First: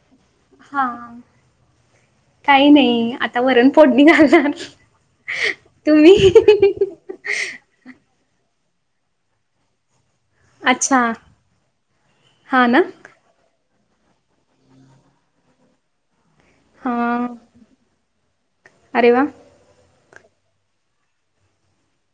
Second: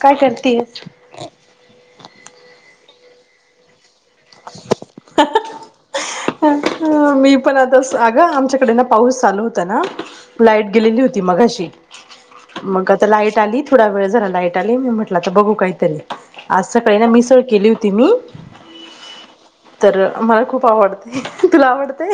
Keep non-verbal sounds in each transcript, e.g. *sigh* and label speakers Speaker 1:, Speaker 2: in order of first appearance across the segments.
Speaker 1: काय कर
Speaker 2: हा काही नाही आता वरण फोडणी घालणार, तुम्ही
Speaker 1: तस अगं आमच्याकडे ना पाऊस चालू होता ना लाईट गेलेली
Speaker 2: अच्छा
Speaker 1: होती मघाशी
Speaker 2: हा ना
Speaker 1: मग आता लाईट आली थोडा वेळ झाला लाईट आली मी म्हटलं तर बघू काहीतरी आज
Speaker 2: हा
Speaker 1: सकाळी ना मिसळ केली होती मी.
Speaker 2: अरे वा
Speaker 1: तर मला खूप आवडते, तुला आवडते?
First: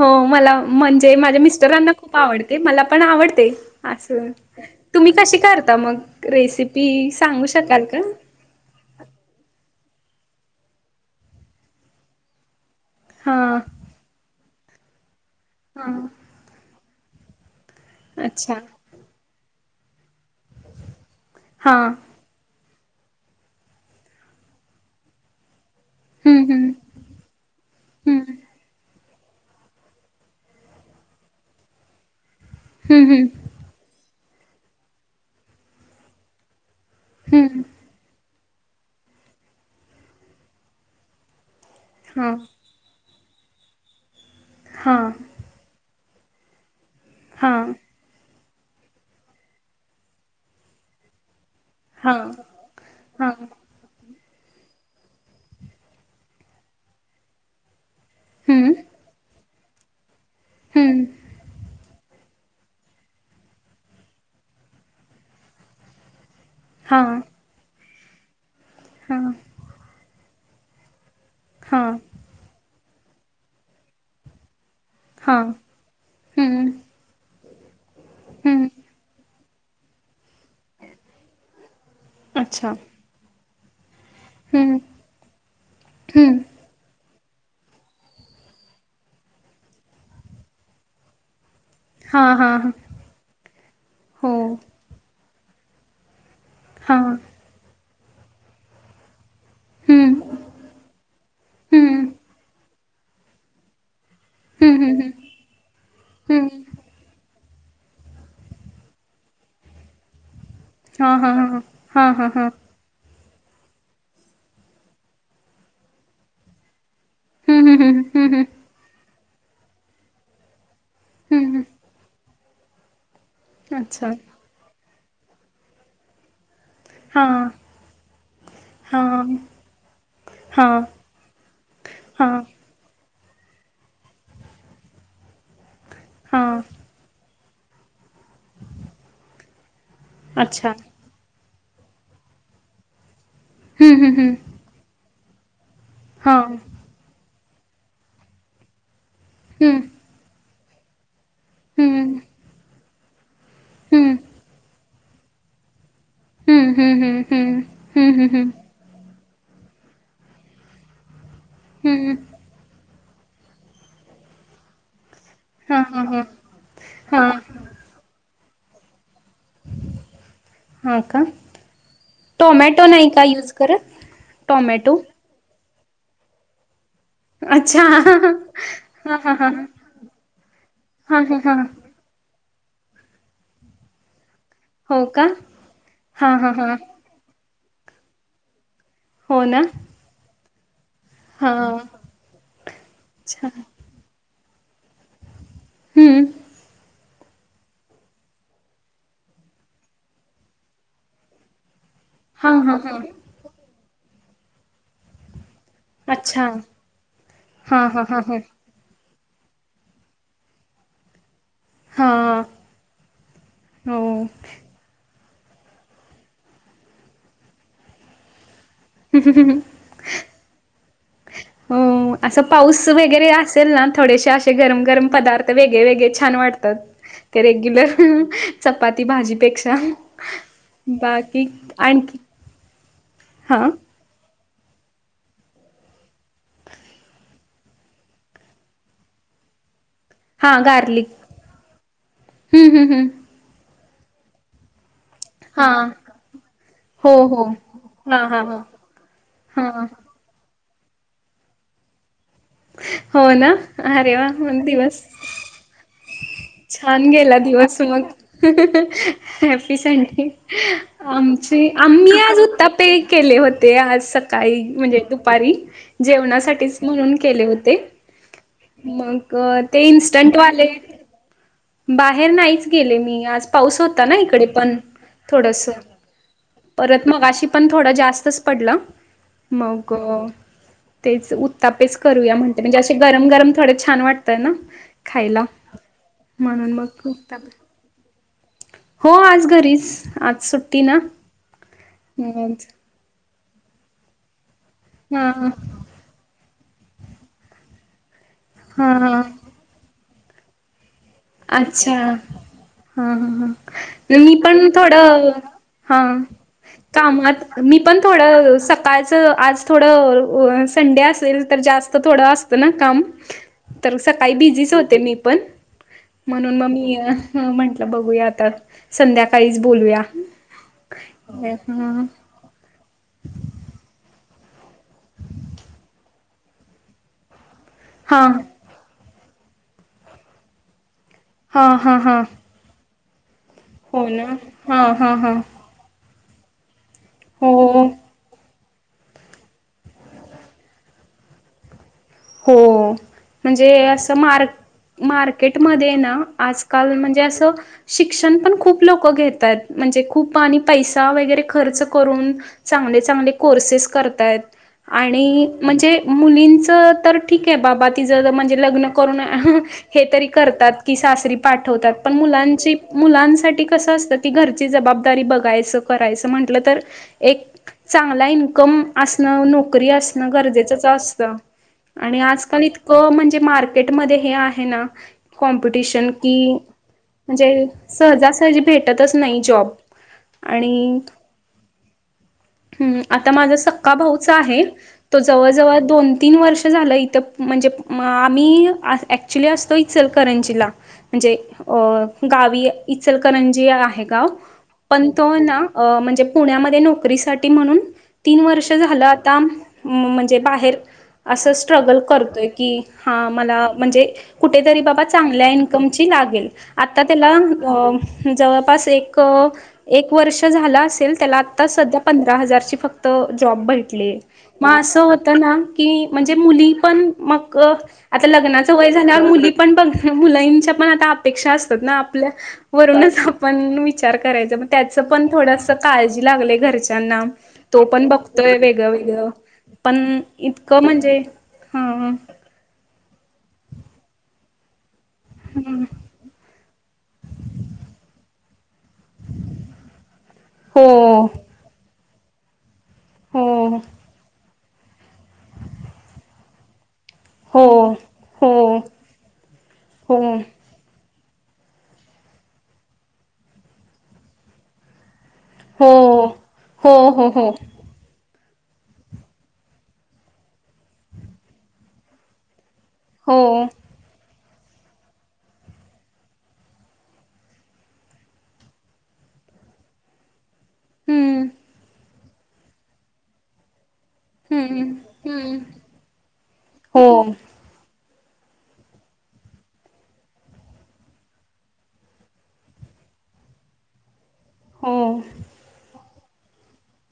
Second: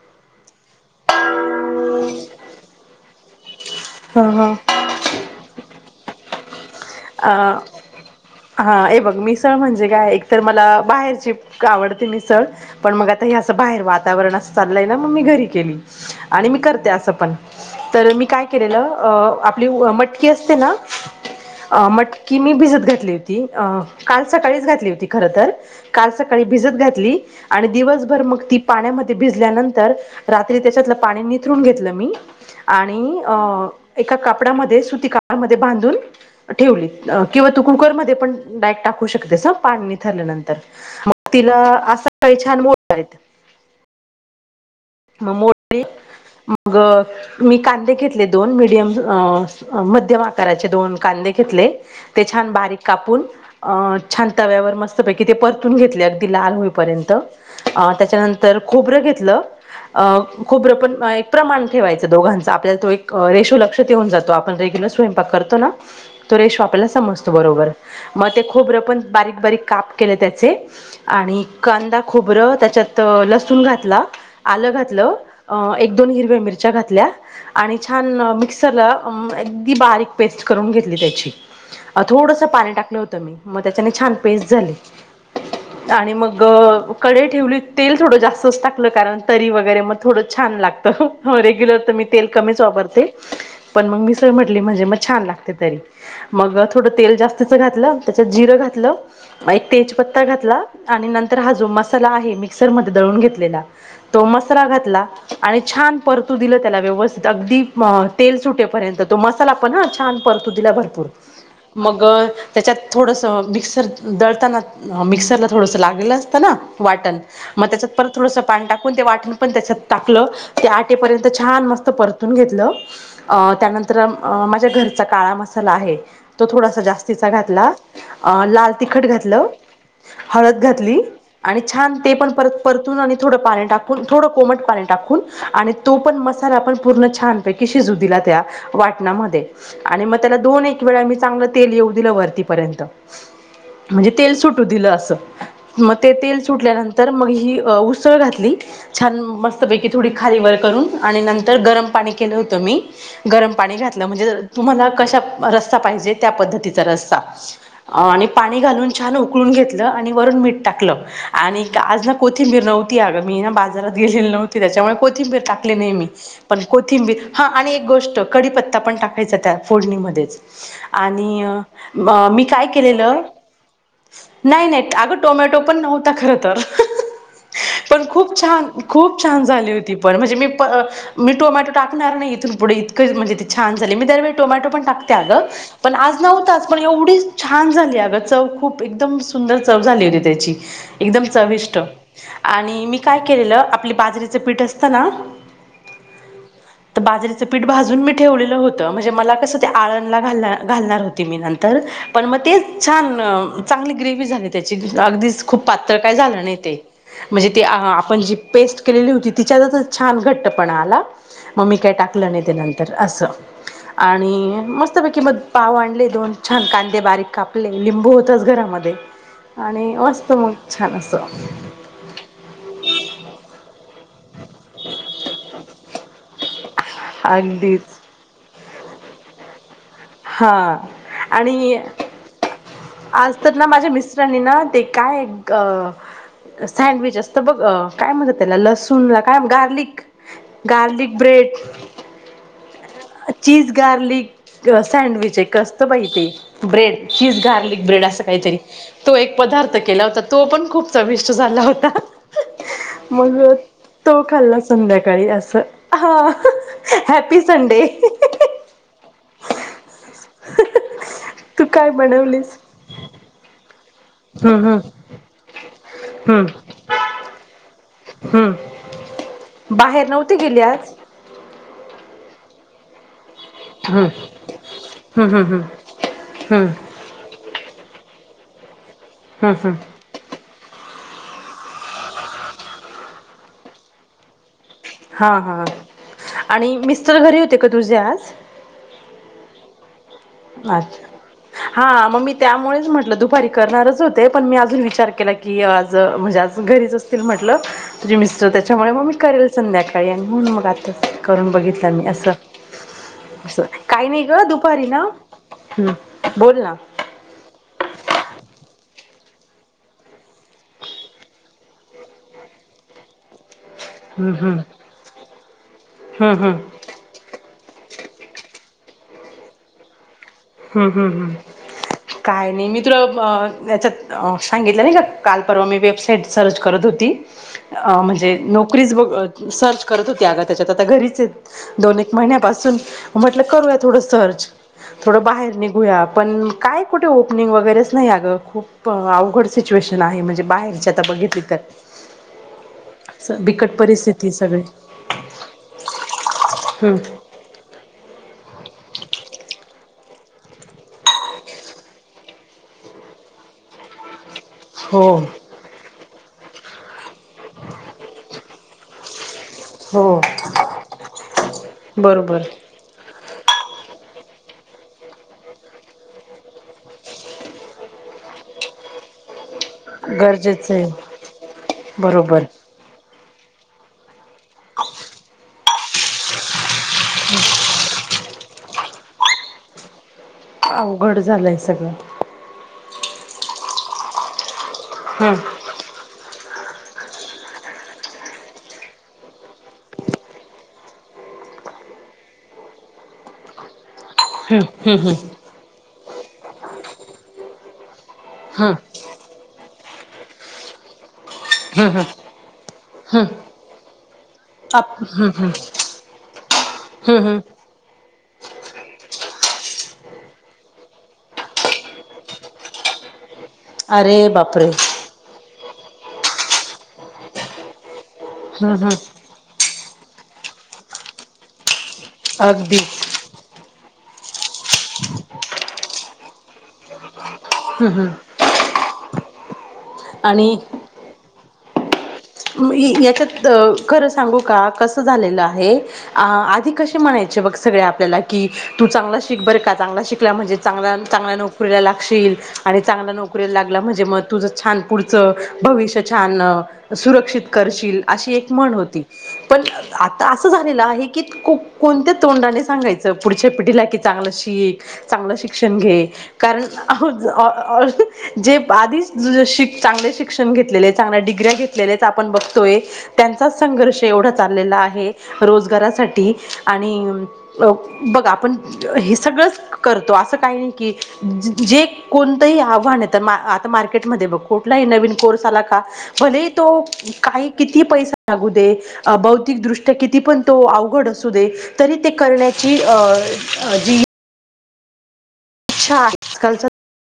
Speaker 2: हो मला म्हणजे माझ्या मिस्टरांना खूप आवडते, मला पण आवड ते अस
Speaker 1: हा हा.
Speaker 2: तुम्ही कशी करता मग रेसिपी सांगू
Speaker 1: अ
Speaker 2: शकाल का?
Speaker 1: हा ए बघ मिसळ म्हणजे काय एकतर मला बाहेरची आवडते मिसळ. पण मग आता हे
Speaker 2: हा
Speaker 1: असं बाहेर वातावरण असं चाललंय ना मग मी घरी केली
Speaker 2: हा
Speaker 1: आणि मी करते असं पण तर मी काय
Speaker 2: अच्छा
Speaker 1: केलेलं आपली मटकी असते ना
Speaker 2: हा
Speaker 1: मटकी मी भिजत घातली होती काल सकाळीच घातली होती खर तर. काल
Speaker 2: हम्म
Speaker 1: सकाळी भिजत
Speaker 2: हम्म
Speaker 1: घातली आणि दिवसभर मग
Speaker 2: हम्म
Speaker 1: ती पाण्यामध्ये भिजल्यानंतर रात्री त्याच्यातलं पाणी निथरून घेतलं मी. आणि
Speaker 2: हम्म हम्म
Speaker 1: एका कापडामध्ये सुती कापडामध्ये बांधून ठेवली किंवा तु
Speaker 2: हम्म
Speaker 1: कुकरमध्ये पण डायरेक्ट टाकू शकतेस पाणी नितळल्यानंतर मग तिला आज
Speaker 2: हा
Speaker 1: सकाळी छान मोड आले.
Speaker 2: हा
Speaker 1: मोठे मग
Speaker 2: हा
Speaker 1: मी कांदे घेत दोन मिडीयम मध्यम आकारचे दोन कांदे घेतले.
Speaker 2: हा
Speaker 1: ते छान बारीक कापून
Speaker 2: हा
Speaker 1: अ छान ताव्यावर मस्तपैकी ते परतून घेतले अगदी लाल होईपर्यंत त्याच्यानंतर
Speaker 2: हम्म
Speaker 1: खोबरं घेतलं खोबरं पण
Speaker 2: हम्म
Speaker 1: एक प्रमाण ठेवायच. दोघांच आपल्याला तो एक रेशिओ लक्षातऊन जातो आपण रेग्युलर स्वयंपाक करतो ना तो रेशिओ
Speaker 2: हा
Speaker 1: समजतो मग ते खोबर पण
Speaker 2: हा
Speaker 1: बारीक बारीक काप केले त्याचे आणि..
Speaker 2: हा
Speaker 1: कांदा खोबरं त्याच्यात लसूण घातला आलं घातलं.
Speaker 2: हां
Speaker 1: एक दोन हिरव्या मिरच्या
Speaker 2: हं
Speaker 1: घातल्या आणि छान
Speaker 2: हं
Speaker 1: मिक्सरला अगदी बारीक. पेस्ट करून घेतली त्याची थोडस
Speaker 2: अच्छा
Speaker 1: पाणी टाकलं होत मी त्यामध्ये छान.. झाले
Speaker 2: हं
Speaker 1: आणि
Speaker 2: हं
Speaker 1: मग. कढई ठेवली तेल थोडं जास्तच टाकलं कारण तरी वगैरे मग थोडं छान लागतं रेग्युलर. मी तेल
Speaker 2: हां हां
Speaker 1: कमीच
Speaker 2: हां
Speaker 1: वापरते पण मग मिसळ
Speaker 2: हो
Speaker 1: म्हटली की म्हणजे मग छान लागतय. थोडं
Speaker 2: हां
Speaker 1: तेल जास्तीच घातलं त्याच्यात जिरं घातलं. एक
Speaker 2: हं
Speaker 1: तेजपत्ता घातला आणि नंतर हा जो
Speaker 2: हं
Speaker 1: मसाला आहे मिक्सर मध्ये दळून घेतलेला. तो मसरा
Speaker 2: हं
Speaker 1: घातला.
Speaker 2: हं हं
Speaker 1: आणि छान परतू
Speaker 2: हं
Speaker 1: दिलं त्याला व्यवस्थित अगदी तेल सुटेपर्यंत तो मसाला पण ह छान. परतू दिला भरपूर
Speaker 2: हां हां हां
Speaker 1: मग
Speaker 2: हां हां हां
Speaker 1: त्याच्यात. थोडंसं मिक्सर दळताना मिक्सरला थोडंसं लागलं असतं ना वाटण.
Speaker 2: हं
Speaker 1: मग
Speaker 2: हं
Speaker 1: त्याच्यात
Speaker 2: हं
Speaker 1: परत
Speaker 2: हं
Speaker 1: थोडस
Speaker 2: हं
Speaker 1: पाणी टाकून ते वाटण पण त्याच्यात टाकलं ते. पर्यंत
Speaker 2: हं
Speaker 1: छान
Speaker 2: हं
Speaker 1: मस्त परतून घेतलं त्यानंतर
Speaker 2: अच्छा
Speaker 1: माझ्या घरचा काळा म तो थोडासा जास्तीचा
Speaker 2: हां
Speaker 1: घातला लाल तिखट
Speaker 2: हां
Speaker 1: घातलं. हळद
Speaker 2: हां
Speaker 1: घातली आणि छान ते पण
Speaker 2: हां
Speaker 1: परत. परतून आणि थोडं पाणी टाकून थोडं कोमट पाणी टाकून आणि तो पण
Speaker 2: हां
Speaker 1: मसाला आपण. पूर्ण छानपैकी शिजू दिला त्या वाटणामध्ये आणि मग त्याला दोन
Speaker 2: अच्छा
Speaker 1: एक वेळा मी चांग. तेल येऊ दिलं वरतीपर्यंत
Speaker 2: हं
Speaker 1: म्हणजे
Speaker 2: हं हं
Speaker 1: तेल सुटू दिलं अस मग ते तेल
Speaker 2: हां
Speaker 1: सुटल्यानंतर मग ही उसळ घातली छान
Speaker 2: हं
Speaker 1: मस्तपैकी थोडी. खाली वर करून आणि नंतर गरम
Speaker 2: हं
Speaker 1: पाणी केलं होत मी. गरम पाणी
Speaker 2: हं
Speaker 1: घातलं
Speaker 2: हं
Speaker 1: म्हणजे तुम्हाला कशा रस्ता पाहिजेत. त्या
Speaker 2: हं हं
Speaker 1: पद्धतीचा रस्सा
Speaker 2: हं हं
Speaker 1: आणि
Speaker 2: हं हं
Speaker 1: पाणी घालून. छान उकळुन घेतलं आणि वरून मीठ टाकलं आणि आज ना
Speaker 2: हं
Speaker 1: कोथीबीर नव्हती अगं. मी ना बाजारात गेलेली नव्हती त्याच्यामुळे कोथिंबीर टाकली
Speaker 2: हां
Speaker 1: नाही
Speaker 2: हां
Speaker 1: मी पण कोथिंबीर
Speaker 2: हां हां
Speaker 1: हा. आणि एक गोष्ट कडीपत्ता पण टाकत. ह्याचात त्या फोडणीमध्येच
Speaker 2: हां का
Speaker 1: आणि मी काय
Speaker 2: टोमॅटो नाही
Speaker 1: केलेलं.
Speaker 2: का यूज करत
Speaker 1: नाही नाही
Speaker 2: टोमॅटो
Speaker 1: अगं टोमॅटो पण नव्हता खर तर.
Speaker 2: अच्छा
Speaker 1: पण खूप छान
Speaker 2: हा
Speaker 1: खूप
Speaker 2: हा
Speaker 1: छान
Speaker 2: हा
Speaker 1: झाली होती पण म्हणजे मी
Speaker 2: हा
Speaker 1: मी
Speaker 2: हा हा
Speaker 1: टोमॅटो टाक- -णार नाही इथून पुढे इतकं म्हणजे छान झाली मी दर टोमॅटो पण
Speaker 2: हो
Speaker 1: टाकते अ
Speaker 2: का
Speaker 1: ग पण आज
Speaker 2: हा हा
Speaker 1: नव्हताच
Speaker 2: हा
Speaker 1: पण एवढी छान झाली अ ग चव खूप. एकदम
Speaker 2: हो
Speaker 1: सुंदर
Speaker 2: ना
Speaker 1: चव झाली होती त्याची एकदम
Speaker 2: हा
Speaker 1: चविष्ट आणि मी काय
Speaker 2: अच्छा
Speaker 1: केलेलं आपलं बाजरीचं पीठ असतं ना.
Speaker 2: हम्म
Speaker 1: तर बाजरीचं पीठ भाजून मी ठेवलेलं होतं म्हणजे मला कसं ते आळणला घाल घालणार होती मी नंतर. पण मग
Speaker 2: हा हा
Speaker 1: तेच
Speaker 2: हा
Speaker 1: छान चांगली ग्रेवी झाली त्याची अगदीच खूप पातळ काय
Speaker 2: अच्छा
Speaker 1: झालं नाही ते. म्हणजे ती
Speaker 2: हा हा हा
Speaker 1: आपण जी
Speaker 2: हा
Speaker 1: पेस्ट केलेली होती तिच्यात छान घट्टपणा आला. मग मी काय
Speaker 2: हा
Speaker 1: टाकलं नाही ते नंतर असं
Speaker 2: हो
Speaker 1: आणि मस्तपैकी मग. पाव आणले दोन छान कांदे बारीक कापले लिंबू होतच घरामध्ये. आणि मस्त मग छान असं.
Speaker 2: हो असं पाऊस वगैरे असेल ना. थोडेसे असे गरम गरम पदार्थ वेगळे वेगळे छान वाटतात. ते रेग्युलर.
Speaker 1: अगदीच
Speaker 2: चपाती भाजीपेक्षा.
Speaker 1: हा
Speaker 2: बाकी
Speaker 1: आणि
Speaker 2: आणखी
Speaker 1: आज तर ना
Speaker 2: हा
Speaker 1: माझ्या मिस्ट - चंनी ना ते काय अ गं. सँडविच असतं बघ अ काय म्हणतात त्याला, लसूण ला काय गार्लिक.
Speaker 2: हा गार्लिक हूं हूं!
Speaker 1: Cheese garlic. सँडविच एक
Speaker 2: हा
Speaker 1: असत बाई ते ब्रेड
Speaker 2: हो
Speaker 1: चीज
Speaker 2: हो
Speaker 1: गार्लिक ब्रेड
Speaker 2: हा
Speaker 1: असं
Speaker 2: हा हा
Speaker 1: काहीतरी. तो एक पदार्थ
Speaker 2: हा
Speaker 1: केला होता. तो पण खूप चविष्ट झाला होता.
Speaker 2: हो
Speaker 1: मग
Speaker 2: ना अरे
Speaker 1: तो
Speaker 2: वा
Speaker 1: खाल्ला
Speaker 2: मग दिवस
Speaker 1: संध्याकाळी अस हा
Speaker 2: छान गेला
Speaker 1: हॅपी
Speaker 2: दिवस
Speaker 1: संडे.
Speaker 2: हॅपी संडे
Speaker 1: तू
Speaker 2: आमची,
Speaker 1: काय
Speaker 2: आम्ही आज
Speaker 1: बनवलीस
Speaker 2: उत्त पें केले होते आज सकाळी
Speaker 1: हम्म हम्म
Speaker 2: म्हणजे दुपारी, जेवणासाठीच म्हणून केले हो ते
Speaker 1: हम्म हम्म
Speaker 2: मग ते
Speaker 1: बाहेर नव्हती गेली
Speaker 2: इन्स्टंटवाले
Speaker 1: आज
Speaker 2: बाहेर नाहीच गेले मी आज. पाऊस होता
Speaker 1: हम्म
Speaker 2: ना इकडे पण
Speaker 1: हम्म हम्म हम्म
Speaker 2: थोडस
Speaker 1: हम्म,
Speaker 2: परत मगाशी पण थोडां जास्तच पडलं
Speaker 1: हम्म, हम्म.
Speaker 2: मग? तेच उत्तापेच करूया म्हणत म्हणजे असे गरम, गरम थोडे छान वाटतय ना?
Speaker 1: हा
Speaker 2: खायला
Speaker 1: हा
Speaker 2: म्हणून
Speaker 1: आणि
Speaker 2: मग
Speaker 1: मिस्टर घरी होते
Speaker 2: उत्तापे
Speaker 1: का तुझे आज?
Speaker 2: हो आज घरीच. आज सुट्टी ना
Speaker 1: अछा हा म मी त्यामुळच म्हटलं दुपारी करणारच होते पण मी अजून विचार केला
Speaker 2: हा
Speaker 1: की आज म्हणजे आज घरीच असतील म्हंटलं. तुझे मिस्टर त्याच्यामुळे
Speaker 2: हा
Speaker 1: मग मी
Speaker 2: हा
Speaker 1: करेल संध्याकाळी आणि म्हणून मग आता
Speaker 2: अच्छा हा ह
Speaker 1: असं काही
Speaker 2: ह
Speaker 1: नाही
Speaker 2: मी
Speaker 1: ग
Speaker 2: पण
Speaker 1: दुपारी ना
Speaker 2: थोडं
Speaker 1: हम्म
Speaker 2: हा!
Speaker 1: बोल ना
Speaker 2: कामात मी पण थोडं अ सकाळचं आज थोडं अ संडे असेल तर जास त थोड असत ना काम?
Speaker 1: *inaudible*
Speaker 2: तर सकाळी
Speaker 1: हम्म हम्म
Speaker 2: बिझीच होते मी पण.
Speaker 1: हम्म हम्म
Speaker 2: म्हणून
Speaker 1: हम्म
Speaker 2: म मी अ म्हंटलं बघूया आता संध्याकाळीच बोलूया.
Speaker 1: हूं हूं हूं!
Speaker 2: हा
Speaker 1: काय नही मी तुंला मं अ याच्यात अ सांगितलं नाही का काल परवा मी वेबसाईट सर्च करत होती. अ
Speaker 2: हा
Speaker 1: म्हणजे नोकरीचं बं सर्च करत होती आगं त्याच्यात आता घरीच हेत.
Speaker 2: हा हा
Speaker 1: दोन एक
Speaker 2: हा
Speaker 1: महिन्यापासून म्हटलं करूया थोडं
Speaker 2: हो ना
Speaker 1: सर्च.
Speaker 2: हा हा
Speaker 1: थोडं
Speaker 2: हा
Speaker 1: बाहेर निघूया, पण काय कुठे ओपनिंग
Speaker 2: हो
Speaker 1: वगैरेच नाही अगं खूप प अवघड सिच्युएशन आहे, म्हणजे बाहेरची आता बघितली तर.
Speaker 2: हो! म्हणजे
Speaker 1: बिकट
Speaker 2: असं
Speaker 1: परिस्थिती
Speaker 2: मार
Speaker 1: सगळी
Speaker 2: मार्केटमध्येये ना आजकाल
Speaker 1: हम्म
Speaker 2: म्हणजे असं शिक्षण पण खूप लोकं घेतायेत, म्हणजे खूप आणि पैसा वगैरे खर्च करून. चांगले, चांगले कोर्सेस करताय
Speaker 1: हो
Speaker 2: आणि म्हणजे मुलींच तर ठीक हे बाबा तिचं म्हणजे लग्न करून हे
Speaker 1: हो
Speaker 2: तरी करतात की सासरी पाठवतात पण
Speaker 1: बरोबर
Speaker 2: मुलांची मुलांसाठी कसं असतं की घरची जबाबदारी बघायचं करायचं म्हंटलं तर एक चांगला इन्कम असणं, नोकरी असणं
Speaker 1: गरजेचं
Speaker 2: गरजेचंच
Speaker 1: आहे
Speaker 2: असतं. आणि
Speaker 1: बरोबर
Speaker 2: आजकाल इतकं म्हणजे मार्क केट म हे आहे ना कॉम्पिटिशन, कि म्हणजे सहजासहजी भेटतच नाही जॉब.
Speaker 1: अवघड झालंय सगळं.
Speaker 2: हूं आता माझा सक्का भाऊच आहे तो
Speaker 1: हम्म
Speaker 2: जवळ, जवळ दोन तीन वर्ष झालं इथ म्हणजे आम्हीं ऍक्च्युली असतो इ चल करंजीला म्हणजे गांवी इचलकरंजी आहे गावं पणं तो ना म्हणजे पुण्यांमध्ये नोकरीसाठी म्हणूंन तीनं वर्ष
Speaker 1: हम्म
Speaker 2: झालं आतां म्हणजे बाहेर असं स्ट्रगल करतोय की हां मलां म्हणजे कुठेतरी
Speaker 1: आप
Speaker 2: बाबां चांगल्यां इन्कमची लागेल आतां
Speaker 1: हम्म
Speaker 2: त्यांला
Speaker 1: हम्म
Speaker 2: अ जवळं पास एक एक वर्ष झाला असेल त्यांला आतां संध्या पंधरा हजारची फक्तं अं जॉब
Speaker 1: अरे
Speaker 2: भेटली
Speaker 1: बापरे
Speaker 2: मंग असं होतं नां कि म्हणजे मुली पणं मंग आतां लग्नांच
Speaker 1: हम्म
Speaker 2: वयं
Speaker 1: हम्म
Speaker 2: झाल्यांवर मुली पणं मुलांच्या पणं आतां अपेक्षा असतांत नां आपल्यां
Speaker 1: अगदी
Speaker 2: वरूंनच पणं विचार करायचां त्यांचं पणं थोडं काळजी लागली घरच्यांना तो पणं ब तो वेगळं वेगळं पणं इतकं म्हणजे हां
Speaker 1: मी यांच्यात खरं सांगू कां कसं झालेलं आहे आधी कसे म्हणांयचे बघं सगळें आपल्यांला की तू चांगला शिक बरं कां चांगला शिकला म्हणजे चांगला
Speaker 2: हो
Speaker 1: चांगल्या नोकरीला लागशील आणि मंग चांगल्या नोकरीला लागला
Speaker 2: हो
Speaker 1: की म्हणजे मंग तुझं छान पुढचं भविष्य छान सुरक्षित
Speaker 2: हो
Speaker 1: करशील अशी एक म्हंण
Speaker 2: हो
Speaker 1: होती पणं
Speaker 2: हो
Speaker 1: आता
Speaker 2: हो
Speaker 1: असं झालेलं आहे की कोणत्यां तोंडाने सांगायचं पुढच्यां पिढीला कि चांगलं शिक चांगलं शिक्षणं घे
Speaker 2: हो
Speaker 1: कारणं
Speaker 2: हो हो
Speaker 1: ऑल जे आधीच चांगले शिक्षणं घेतलेले चांगल्या डिग्र्या घेतलेल्यां आपणं बघतोय
Speaker 2: हो
Speaker 1: त्यांचाच संघर्ष एवढां चाललेला आहे रोजगांरासाठी आणि अ बघां आपणं हे सगळंच करतों असं कांहीं नाहीं कि
Speaker 2: हम्म
Speaker 1: जे कोणतंही आव्हानं येतं ते मार्केटमंध्ये बघं कुंठला
Speaker 2: हम्म
Speaker 1: नवीन कोर्स
Speaker 2: हम्म
Speaker 1: आला कां भले तो
Speaker 2: हो
Speaker 1: कांहीं किती पैसा लागूं दे भौतिकदृष्ट्या किती पणं तो अवघड अंसू दे तरी ते करण्यांची अ
Speaker 2: हो
Speaker 1: हां कालचं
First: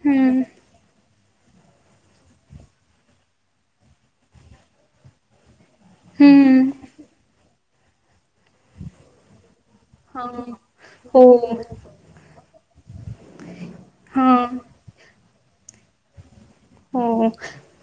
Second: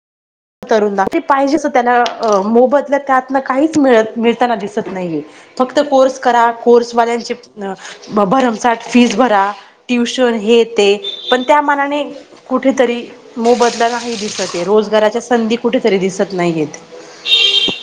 Speaker 2: हम्मं
Speaker 1: करुंन पाहिजे त्यांला मोबदल्यां त्यांतून काहींचं मिळतं मिळतांना दिसतं नाहीं फक्तं कोर्स करां
Speaker 2: हम्म
Speaker 1: कोर्सवाल्यांचे भ्रमर साठ फीस भरां
Speaker 2: हो
Speaker 1: ट्युशनं हे येते पणं त्यां
Speaker 2: हो
Speaker 1: मानाने कुठेतरी मोबदला नाहीं दिसतं
Speaker 2: हां
Speaker 1: आहे रोजगारांच्या संधी कुठेतरी दिसतं नाहीयेतं
Speaker 2: हो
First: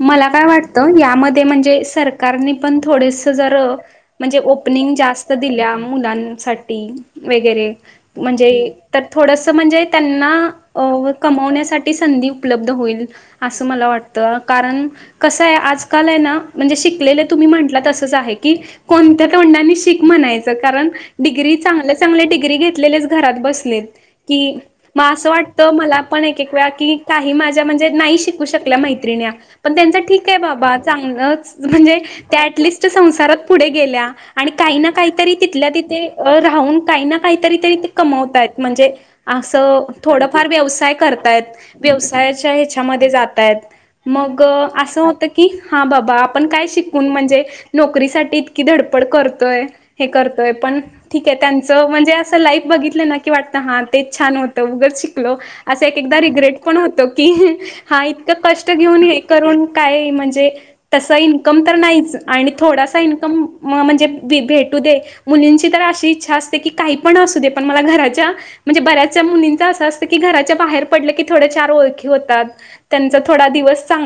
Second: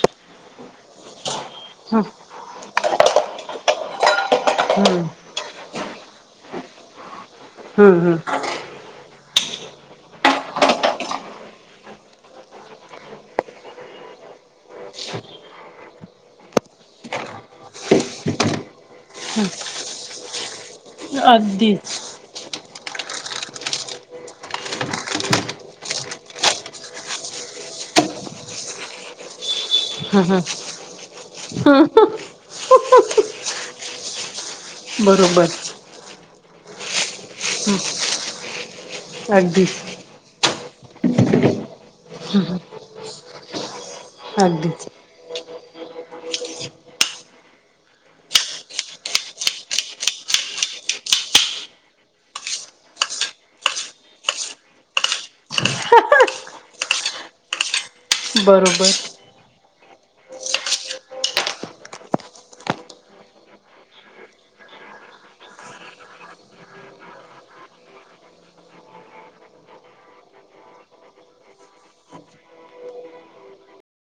Speaker 2: मलां कायं वाटतं यांमध्ये म्हणजे
Speaker 1: हम्म
Speaker 2: सरकारनी पणं थोडंसं जरं म्हणजे ओपनिंग
Speaker 1: हम्म
Speaker 2: जास्तं दिल्यां मुलांसाठी वेगैरें
Speaker 1: हम्म हम्म.
Speaker 2: म्हणजे तरं थोडंसं म्हणजे त्यांनां कमवण्यांसाठी संधी उपलब्ध होईल. असं मलां वाटतं कारणं कसं आहे आंज कालांय नां म्हणजे शिकलेले तुम्हीं म्हंटला तसंच आहे की कोणत्यां तोंडानी शीक म्हणायचं कारणं डिग्री चांगल्या
Speaker 1: अगदीच
Speaker 2: चांगल्या डिग्री घेतलेल्यांच- घरांत बसलेतं. कि मंग असं वाटतं मलां पणं एक एक वेळां कि कांहीं माझ्यां म्हणजे नाहीं शिक- शू शकल्यां मैत्रिण्या पणं त्यांच
Speaker 1: हम्म
Speaker 2: ठीक आहे बाबां चांगलंच म्हणजे त्यां ऍटलिस्ट संसारात पुढे गेल्या आणि कांहीं नां
Speaker 1: हम्म
Speaker 2: कांहीतरी
Speaker 1: बरोबर
Speaker 2: तिथल्यां तिथे- अ राहूंन कांहीं नां काहीतरी तरी
Speaker 1: हम्म
Speaker 2: ते कमवताय म्हणजे असं
Speaker 1: अगदीच
Speaker 2: थोडंफार व्यवसाय करतायत. व्यवसायाच्या ह्याच्यामध्ये जातय मग
Speaker 1: अगदीच
Speaker 2: असं होत- कि हा बाबा आपण काय शिकून म्हणजे नोकरीसाठी इतकी धडपड करतोय. हे करतोय पण ठीक आहे त्यांचं म्हणजे असं लाईफ बघितलं ना की वाटतं हा तेच छान होतं उगच शिकलो. असं एक एकदा रिग्रेट पण होतो की हा इतकं कष्ट
Speaker 1: बरोबर.
Speaker 2: घेऊन ये- करून काय म्हणजे तसं इन्कम तर नाहीच आणि थोडासा इन्कम म्हणजे भेटू दे. मुलींची तर अशी इच्छा असते की काही पण असू दे पण मला घराच्या- म्हणजे बऱ्याचश मुलींच असं असतं की घराच्या बाहेर पडलं की थोड्या चार ओळखी होतात. त्यांचा थोडा दिवस चांगला-